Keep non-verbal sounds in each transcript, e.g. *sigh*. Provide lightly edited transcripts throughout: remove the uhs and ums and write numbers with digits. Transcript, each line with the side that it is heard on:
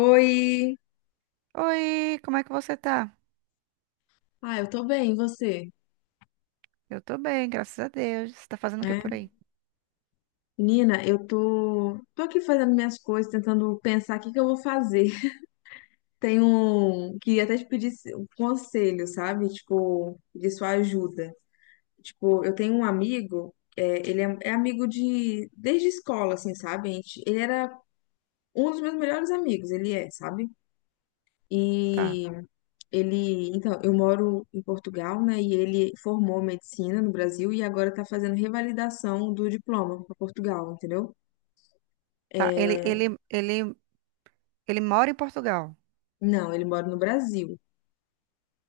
left: Oi!
right: Oi, como é que você tá?
left: Ah, eu tô bem, e você?
right: Eu tô bem, graças a Deus. Você tá fazendo o que por
left: É.
right: aí?
left: Menina, eu tô aqui fazendo minhas coisas, tentando pensar o que que eu vou fazer. *laughs* Tenho queria até te pedir um conselho, sabe? Tipo, de sua ajuda. Tipo, eu tenho um amigo, é, ele é amigo desde escola, assim, sabe? Ele era um dos meus melhores amigos, ele é, sabe?
right: Tá,
left: E então, eu moro em Portugal, né? E ele formou medicina no Brasil e agora tá fazendo revalidação do diploma para Portugal, entendeu?
right: tá. Ele mora em Portugal.
left: Não, ele mora no Brasil.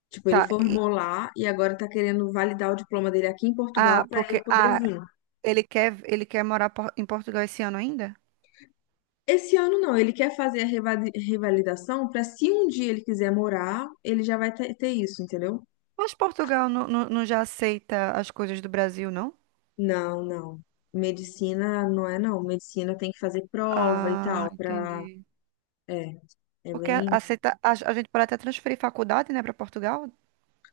left: Tipo, ele
right: Tá.
left: formou lá e agora tá querendo validar o diploma dele aqui em Portugal
right: Ah,
left: para ele
right: porque
left: poder
right: ah,
left: vir.
right: ele quer em Portugal esse ano ainda?
left: Esse ano não, ele quer fazer a revalidação para se um dia ele quiser morar, ele já vai ter isso, entendeu?
right: Mas Portugal não já aceita as coisas do Brasil, não?
left: Não, não. Medicina não é não. Medicina tem que fazer prova e
right: Ah,
left: tal para
right: entendi.
left: é, é bem
right: Aceita, a gente pode até transferir faculdade, né, para Portugal?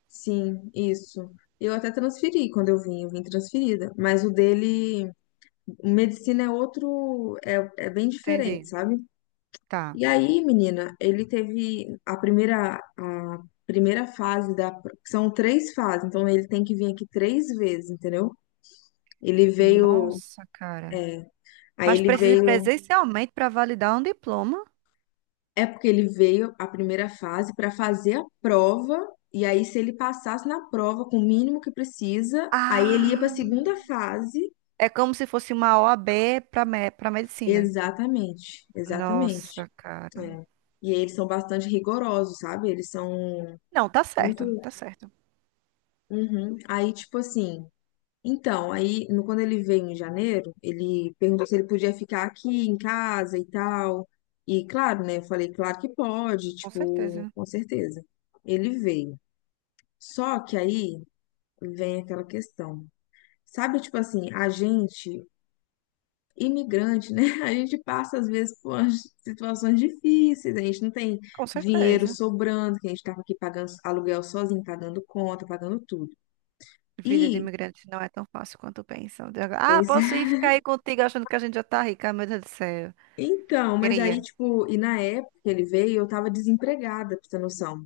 left: Sim, isso. Eu até transferi quando eu vim transferida. Mas o dele, medicina é outro, é bem diferente,
right: Entendi.
left: sabe?
right: Tá.
left: E aí, menina, ele teve a primeira fase são três fases, então ele tem que vir aqui três vezes, entendeu? Ele veio,
right: Nossa, cara.
left: aí
right: Mas
left: ele
right: precisa ir
left: veio,
right: presencialmente para validar um diploma?
left: é porque ele veio a primeira fase para fazer a prova. E aí, se ele passasse na prova com o mínimo que precisa, aí ele ia para a
right: Ah.
left: segunda fase.
right: É como se fosse uma OAB para medicina.
left: Exatamente, exatamente.
right: Nossa, cara.
left: É. E eles são bastante rigorosos, sabe? Eles são
right: Não, tá
left: muito.
right: certo, tá certo.
left: Uhum. Aí, tipo assim. Então, aí, quando ele veio em janeiro, ele perguntou se ele podia ficar aqui em casa e tal. E, claro, né? Eu falei, claro que pode,
right: Com
left: tipo,
right: certeza,
left: com certeza. Ele veio. Só que aí vem aquela questão. Sabe, tipo assim, a gente imigrante, né? *laughs* A gente passa, às vezes, por umas situações difíceis, a gente não tem
right: com
left: dinheiro
right: certeza.
left: sobrando, que a gente estava aqui pagando aluguel sozinho, pagando conta, pagando tudo.
right: Vida de
left: E,
right: imigrante não é tão fácil quanto pensam. Ah,
left: pois
right: posso
left: é.
right: ir
left: *laughs*
right: ficar aí contigo achando que a gente já tá rica, meu Deus do céu.
left: Então, mas
right: Queria,
left: aí, tipo, e na época que ele veio, eu tava desempregada, pra você ter noção.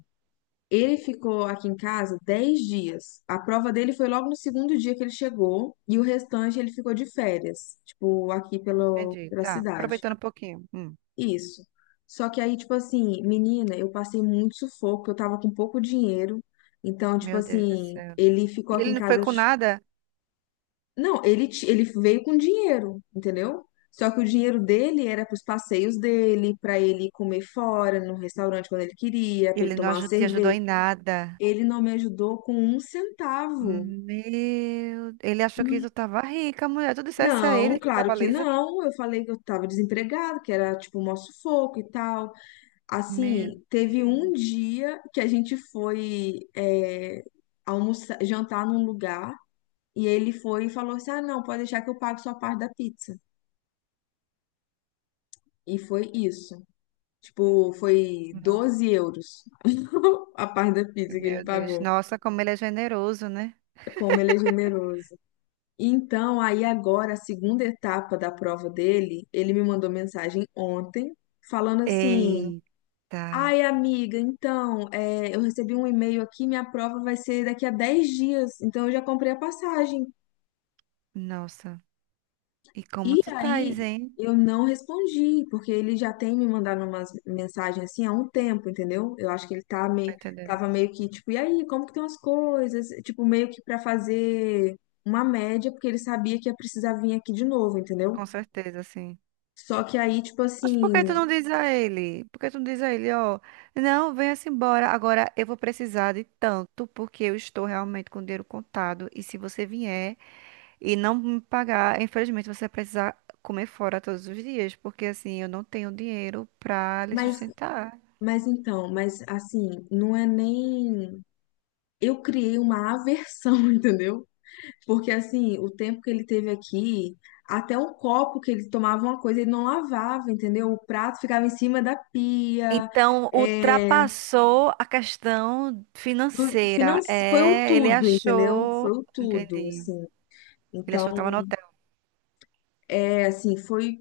left: Ele ficou aqui em casa 10 dias. A prova dele foi logo no segundo dia que ele chegou, e o restante ele ficou de férias, tipo, aqui pelo,
right: entendi.
left: pela
right: Tá,
left: cidade.
right: aproveitando um pouquinho.
left: Isso. Só que aí, tipo assim, menina, eu passei muito sufoco, eu tava com pouco dinheiro. Então, tipo
right: Meu Deus do
left: assim,
right: céu.
left: ele ficou
right: E
left: aqui
right: ele
left: em
right: não foi
left: casa.
right: com nada?
left: Não, ele veio com dinheiro, entendeu? Só que o dinheiro dele era pros passeios dele, pra ele comer fora, no restaurante quando ele queria, pra ele
right: Ele não
left: tomar uma
right: aju- Te ajudou
left: cerveja.
right: em nada.
left: Ele não me ajudou com um centavo.
right: Meu, ele achou que tu tava rica, mulher. Tu dissesse a
left: Não,
right: ele que
left: claro
right: tava
left: que
right: lisa?
left: não. Eu falei que eu tava desempregado, que era tipo um maior sufoco e tal.
right: Meu
left: Assim, teve um
right: Deus.
left: dia que a gente foi almoçar, jantar num lugar e ele foi e falou assim: Ah, não, pode deixar que eu pago sua parte da pizza. E foi isso. Tipo, foi 12 euros *laughs* a parte da pizza que ele
right: Meu Deus.
left: pagou.
right: Nossa, como ele é generoso, né?
left: Como ele é generoso. Então, aí agora, a segunda etapa da prova dele, ele me mandou mensagem ontem falando assim.
right: Eita.
left: Ai, amiga, então, é, eu recebi um e-mail aqui, minha prova vai ser daqui a 10 dias, então eu já comprei a passagem.
right: Nossa. E como
left: E
right: tu estás,
left: aí,
right: hein?
left: eu não respondi, porque ele já tem me mandado umas mensagens assim há um tempo, entendeu? Eu acho que ele tá me,
right: Tá entendendo?
left: tava meio que, tipo, e aí, como que estão as coisas? Tipo, meio que para fazer uma média, porque ele sabia que ia precisar vir aqui de novo, entendeu?
right: Com certeza, sim.
left: Só que aí, tipo
right: Mas por que
left: assim,
right: tu não diz a ele? Por que tu não diz a ele, ó, não, venha-se embora. Agora eu vou precisar de tanto, porque eu estou realmente com o dinheiro contado. E se você vier e não me pagar, infelizmente você vai precisar comer fora todos os dias, porque assim eu não tenho dinheiro pra lhe
left: mas,
right: sustentar.
left: mas então, mas assim, não é nem. Eu criei uma aversão, *laughs* entendeu? Porque assim, o tempo que ele teve aqui, até o copo que ele tomava uma coisa, ele não lavava, entendeu? O prato ficava em cima da pia.
right: Então,
left: É,
right: ultrapassou a questão
left: do- finan-
right: financeira.
left: foi o
right: É, ele
left: tudo, entendeu? Foi
right: achou.
left: o tudo,
right: Entendi.
left: assim.
right: Ele achou que
left: Então,
right: estava no hotel.
left: é assim,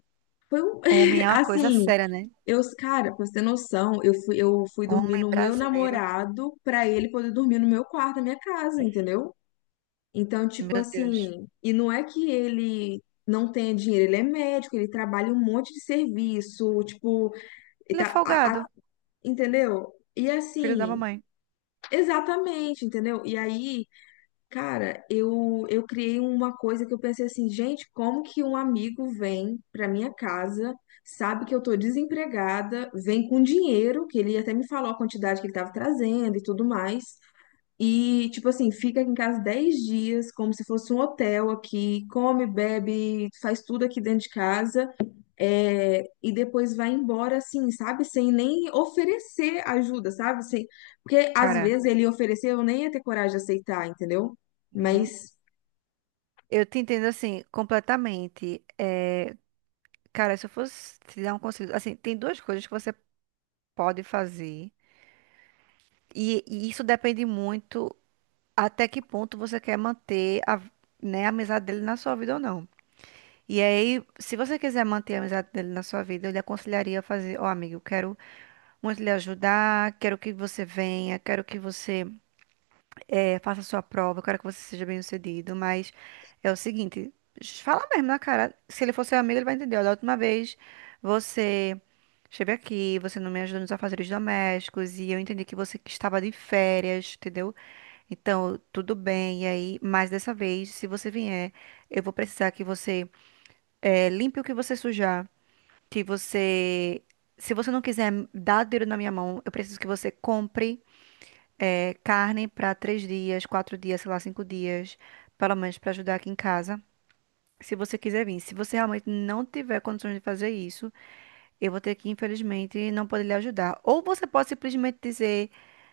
left: foi um-
right: Homem
left: *laughs*
right: é uma coisa
left: assim,
right: séria, né?
left: cara, pra você ter noção, eu fui dormir
right: Homem
left: no meu
right: brasileiro,
left: namorado pra ele poder dormir no meu quarto, na minha casa, entendeu? Então, tipo
right: meu Deus.
left: assim, e não é que ele não tenha dinheiro, ele é médico, ele trabalha um monte de serviço, tipo, ele
right: Ele é
left: tá,
right: folgado,
left: entendeu? E
right: filho da
left: assim,
right: mamãe.
left: exatamente, entendeu? E aí, cara, eu criei uma coisa que eu pensei assim, gente, como que um amigo vem pra minha casa, sabe que eu tô desempregada, vem com dinheiro, que ele até me falou a quantidade que ele tava trazendo e tudo mais. E, tipo assim, fica aqui em casa 10 dias, como se fosse um hotel aqui, come, bebe, faz tudo aqui dentro de casa, é, e depois vai embora, assim, sabe? Sem nem oferecer ajuda, sabe? Sem, porque às
right: Cara,
left: vezes ele ofereceu, eu nem ia ter coragem de aceitar, entendeu?
right: uhum.
left: Mas,
right: Eu te entendo assim, completamente. É, cara, se eu fosse te dar um conselho. Assim, tem duas coisas que você pode fazer. E isso depende muito até que ponto você quer manter a, né, a amizade dele na sua vida ou não. E aí, se você quiser manter a amizade dele na sua vida, eu lhe aconselharia a fazer, ó, amigo, eu quero muito lhe ajudar, quero que você venha, quero que você faça a sua prova, eu quero que você seja bem-sucedido, mas é o seguinte, fala mesmo na cara, se ele for seu amigo, ele vai entender, ó, da última vez você esteve aqui, você não me ajudou nos afazeres domésticos, e eu entendi que você que estava de férias, entendeu? Então, tudo bem, e aí, mas dessa vez, se você vier, eu vou precisar que você limpe o que você sujar, que você, se você não quiser dar dinheiro na minha mão, eu preciso que você compre carne para três dias, quatro dias, sei lá, cinco dias, pelo menos para ajudar aqui em casa. Se você quiser vir, se você realmente não tiver condições de fazer isso, eu vou ter que, infelizmente, não poder lhe ajudar. Ou você pode simplesmente dizer,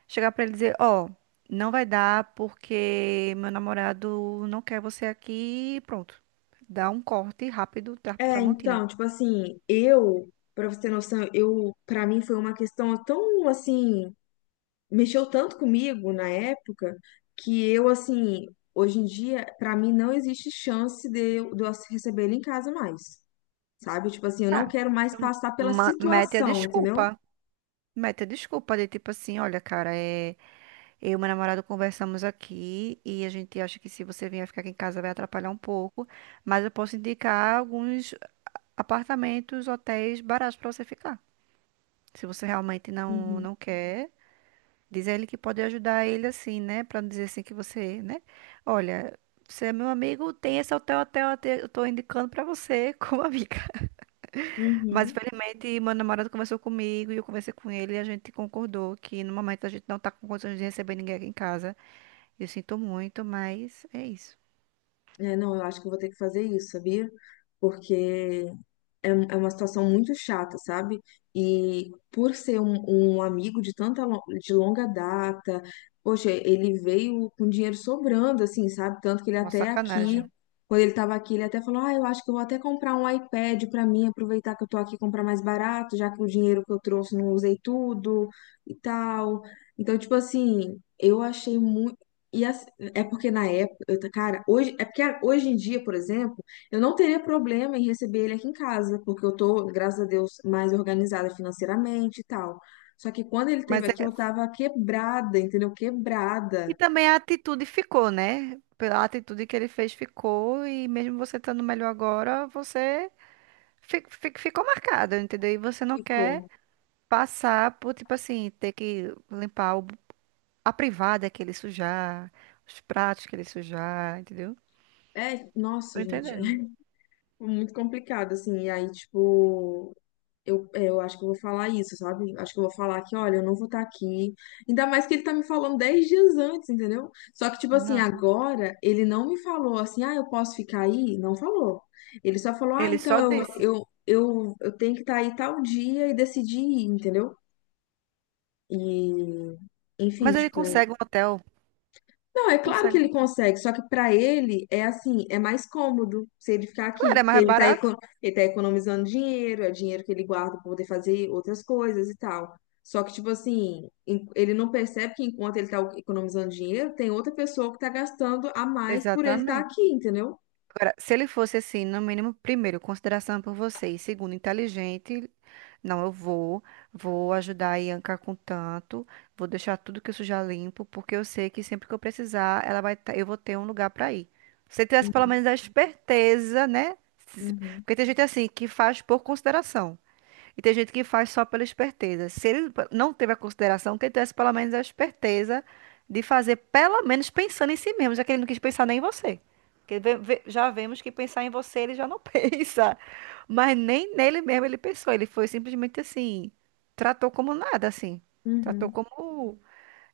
right: chegar para ele e dizer, ó, não vai dar porque meu namorado não quer você aqui, e pronto. Dá um corte rápido,
left: é,
right: Tramontina.
left: então, tipo assim, pra você ter noção, pra mim foi uma questão tão, assim. Mexeu tanto comigo na época que hoje em dia, pra mim não existe chance de eu receber ele em casa mais, sabe? Tipo assim, eu
right: Ah,
left: não quero mais
right: então,
left: passar pela
right: mete a
left: situação, entendeu?
right: desculpa. Mete a desculpa de tipo assim, olha, cara, é, eu e meu namorado conversamos aqui e a gente acha que se você vier ficar aqui em casa vai atrapalhar um pouco, mas eu posso indicar alguns apartamentos, hotéis baratos pra você ficar. Se você realmente não
left: Uhum.
right: não quer, diz a ele que pode ajudar ele assim, né, pra não dizer assim que você, né? Olha, você é meu amigo, tem esse hotel, hotel, eu tô indicando pra você *laughs* como amiga. Mas
left: Uhum.
right: infelizmente meu namorado conversou comigo e eu conversei com ele e a gente concordou que no momento a gente não tá com condições de receber ninguém aqui em casa. Eu sinto muito, mas é isso.
left: É, não, eu acho que eu vou ter que fazer isso, sabia? Porque é uma situação muito chata, sabe? E por ser um amigo de tanta de longa data, poxa, ele veio com dinheiro sobrando, assim, sabe? Tanto que ele
right: Uma
left: até aqui,
right: sacanagem.
left: quando ele estava aqui, ele até falou: Ah, eu acho que eu vou até comprar um iPad para mim, aproveitar que eu tô aqui e comprar mais barato, já que o dinheiro que eu trouxe não usei tudo e tal. Então, tipo assim, eu achei muito. E as- é porque na época, cara, hoje, é porque hoje em dia, por exemplo. Eu não teria problema em receber ele aqui em casa, porque eu tô, graças a Deus, mais organizada financeiramente e tal. Só que quando ele esteve
right: Mas
left: aqui,
right: é.
left: eu tava quebrada, entendeu?
right: E
left: Quebrada.
right: também a atitude ficou, né? Pela atitude que ele fez ficou e mesmo você estando melhor agora, você ficou marcada, entendeu? E você não
left: Ficou.
right: quer passar por, tipo assim, ter que a privada que ele sujar, os pratos que ele sujar, entendeu?
left: É,
right: Tô
left: nossa, gente.
right: entendendo.
left: *laughs* Muito complicado, assim, e aí, tipo, eu acho que eu vou falar isso, sabe? Acho que eu vou falar que, olha, eu não vou estar aqui. Ainda mais que ele tá me falando 10 dias antes, entendeu? Só que, tipo assim,
right: Nossa.
left: agora, ele não me falou assim, ah, eu posso ficar aí? Não falou. Ele só falou, ah,
right: Ele só
left: então
right: disse.
left: eu tenho que estar aí tal dia e decidir, ir, entendeu? E, enfim,
right: Mas ele
left: tipo,
right: consegue um hotel.
left: não, é claro que
right: Consegue.
left: ele consegue, só que para ele é assim, é mais cômodo se ele ficar
right: Claro,
left: aqui,
right: é
left: porque
right: mais barato.
left: ele tá economizando dinheiro, é dinheiro que ele guarda para poder fazer outras coisas e tal. Só que, tipo assim, ele não percebe que enquanto ele tá economizando dinheiro, tem outra pessoa que tá gastando a mais por ele estar
right: Exatamente.
left: aqui, entendeu?
right: Agora, se ele fosse assim, no mínimo, primeiro, consideração por você, e segundo, inteligente, não, vou ajudar a Ianca com tanto, vou deixar tudo que eu sujar limpo, porque eu sei que sempre que eu precisar, ela vai, eu vou ter um lugar para ir. Se ele tivesse pelo menos a esperteza, né? Se-
left: Uhum,
right: Porque tem gente assim que faz por consideração. E tem gente que faz só pela esperteza. Se ele p- Não teve a consideração, que ele tivesse pelo menos a esperteza de fazer, pelo menos pensando em si mesmo, já que ele não quis pensar nem em você. Porque já vemos que pensar em você ele já não *laughs* pensa. Mas nem nele mesmo ele pensou. Ele foi simplesmente assim, tratou como nada, assim. Tratou
left: uhum.
right: como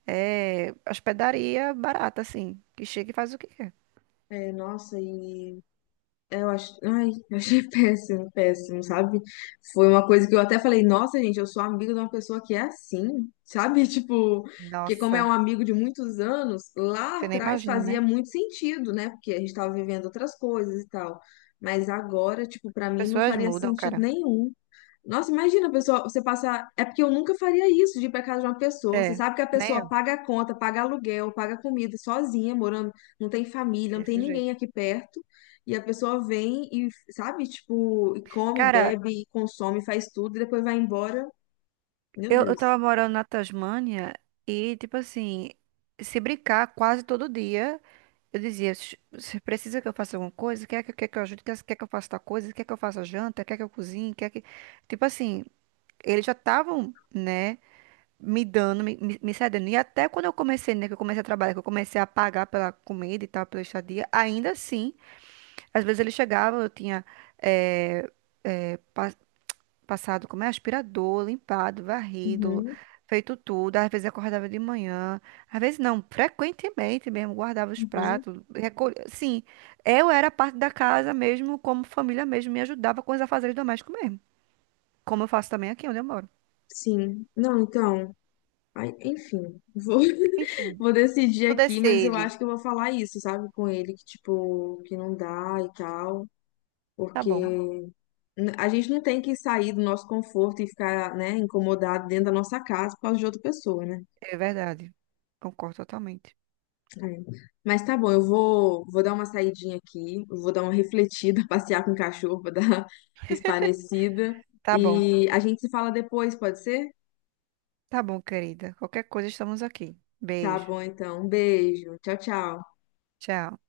right: é, hospedaria barata, assim. Que chega e faz o que quer.
left: É, nossa, ai, eu achei *laughs* péssimo, péssimo, sabe? Foi uma coisa que eu até falei, nossa, gente, eu sou amigo de uma pessoa que é assim, sabe? *laughs* Tipo, porque como é
right: Nossa,
left: um amigo de muitos anos, lá
right: você nem
left: atrás
right: imagina, né?
left: fazia muito sentido, né? Porque a gente tava vivendo outras coisas e tal. Mas agora, tipo, pra
right: As
left: mim não
right: pessoas
left: faria
right: mudam,
left: sentido
right: cara.
left: nenhum. Nossa, imagina, a pessoa, você passar. É porque eu nunca faria isso de ir pra casa de uma pessoa. Você
right: É,
left: sabe que a
right: nem
left: pessoa
right: eu,
left: paga a conta, paga aluguel, paga comida sozinha, morando, não tem família, não tem
right: desse
left: ninguém
right: jeito.
left: aqui perto. E a pessoa vem e, sabe, tipo, e come,
right: Cara,
left: bebe, e consome, faz tudo, e depois vai embora. Meu
right: eu
left: Deus.
right: tava morando na Tasmânia e, tipo assim, se brincar quase todo dia, eu dizia, Você precisa que eu faça alguma coisa? Quer que eu ajude? Quer que eu faça tal coisa? Quer que eu faça janta? Quer que eu cozinhe? Quer que... Tipo assim, eles já estavam, né, me dando, me cedendo. E até quando eu comecei, né, que eu comecei a trabalhar, que eu comecei a pagar pela comida e tal, pela estadia, ainda assim, às vezes eles chegavam, eu tinha... eh, passado como é aspirador, limpado, varrido,
left: Uhum,
right: feito tudo. Às vezes acordava de manhã, às vezes não, frequentemente mesmo, guardava os
left: uhum,
right: pratos, recolhia. Sim, eu era parte da casa mesmo, como família mesmo, me ajudava com os afazeres domésticos mesmo. Como eu faço também aqui onde eu moro.
left: sim. Não, então, ai, enfim, vou, *laughs*
right: Enfim,
left: vou decidir
right: tudo é
left: aqui, mas eu
right: ele.
left: acho que eu vou falar isso, sabe, com ele, que, tipo, que não dá e tal,
right: Tá
left: porque
right: bom,
left: A gente não tem que sair do nosso conforto e ficar, né, incomodado dentro da nossa casa por causa de outra pessoa, né?
right: é verdade. Concordo totalmente.
left: É. Mas tá bom, eu vou dar uma saidinha aqui, eu vou dar uma refletida, *laughs* passear com o cachorro para dar uma esparecida.
right: Tá bom,
left: E a gente se fala depois, pode ser?
right: tá bom, querida. Qualquer coisa, estamos aqui.
left: Tá
right: Beijo.
left: bom, então. Um beijo. Tchau, tchau.
right: Tchau.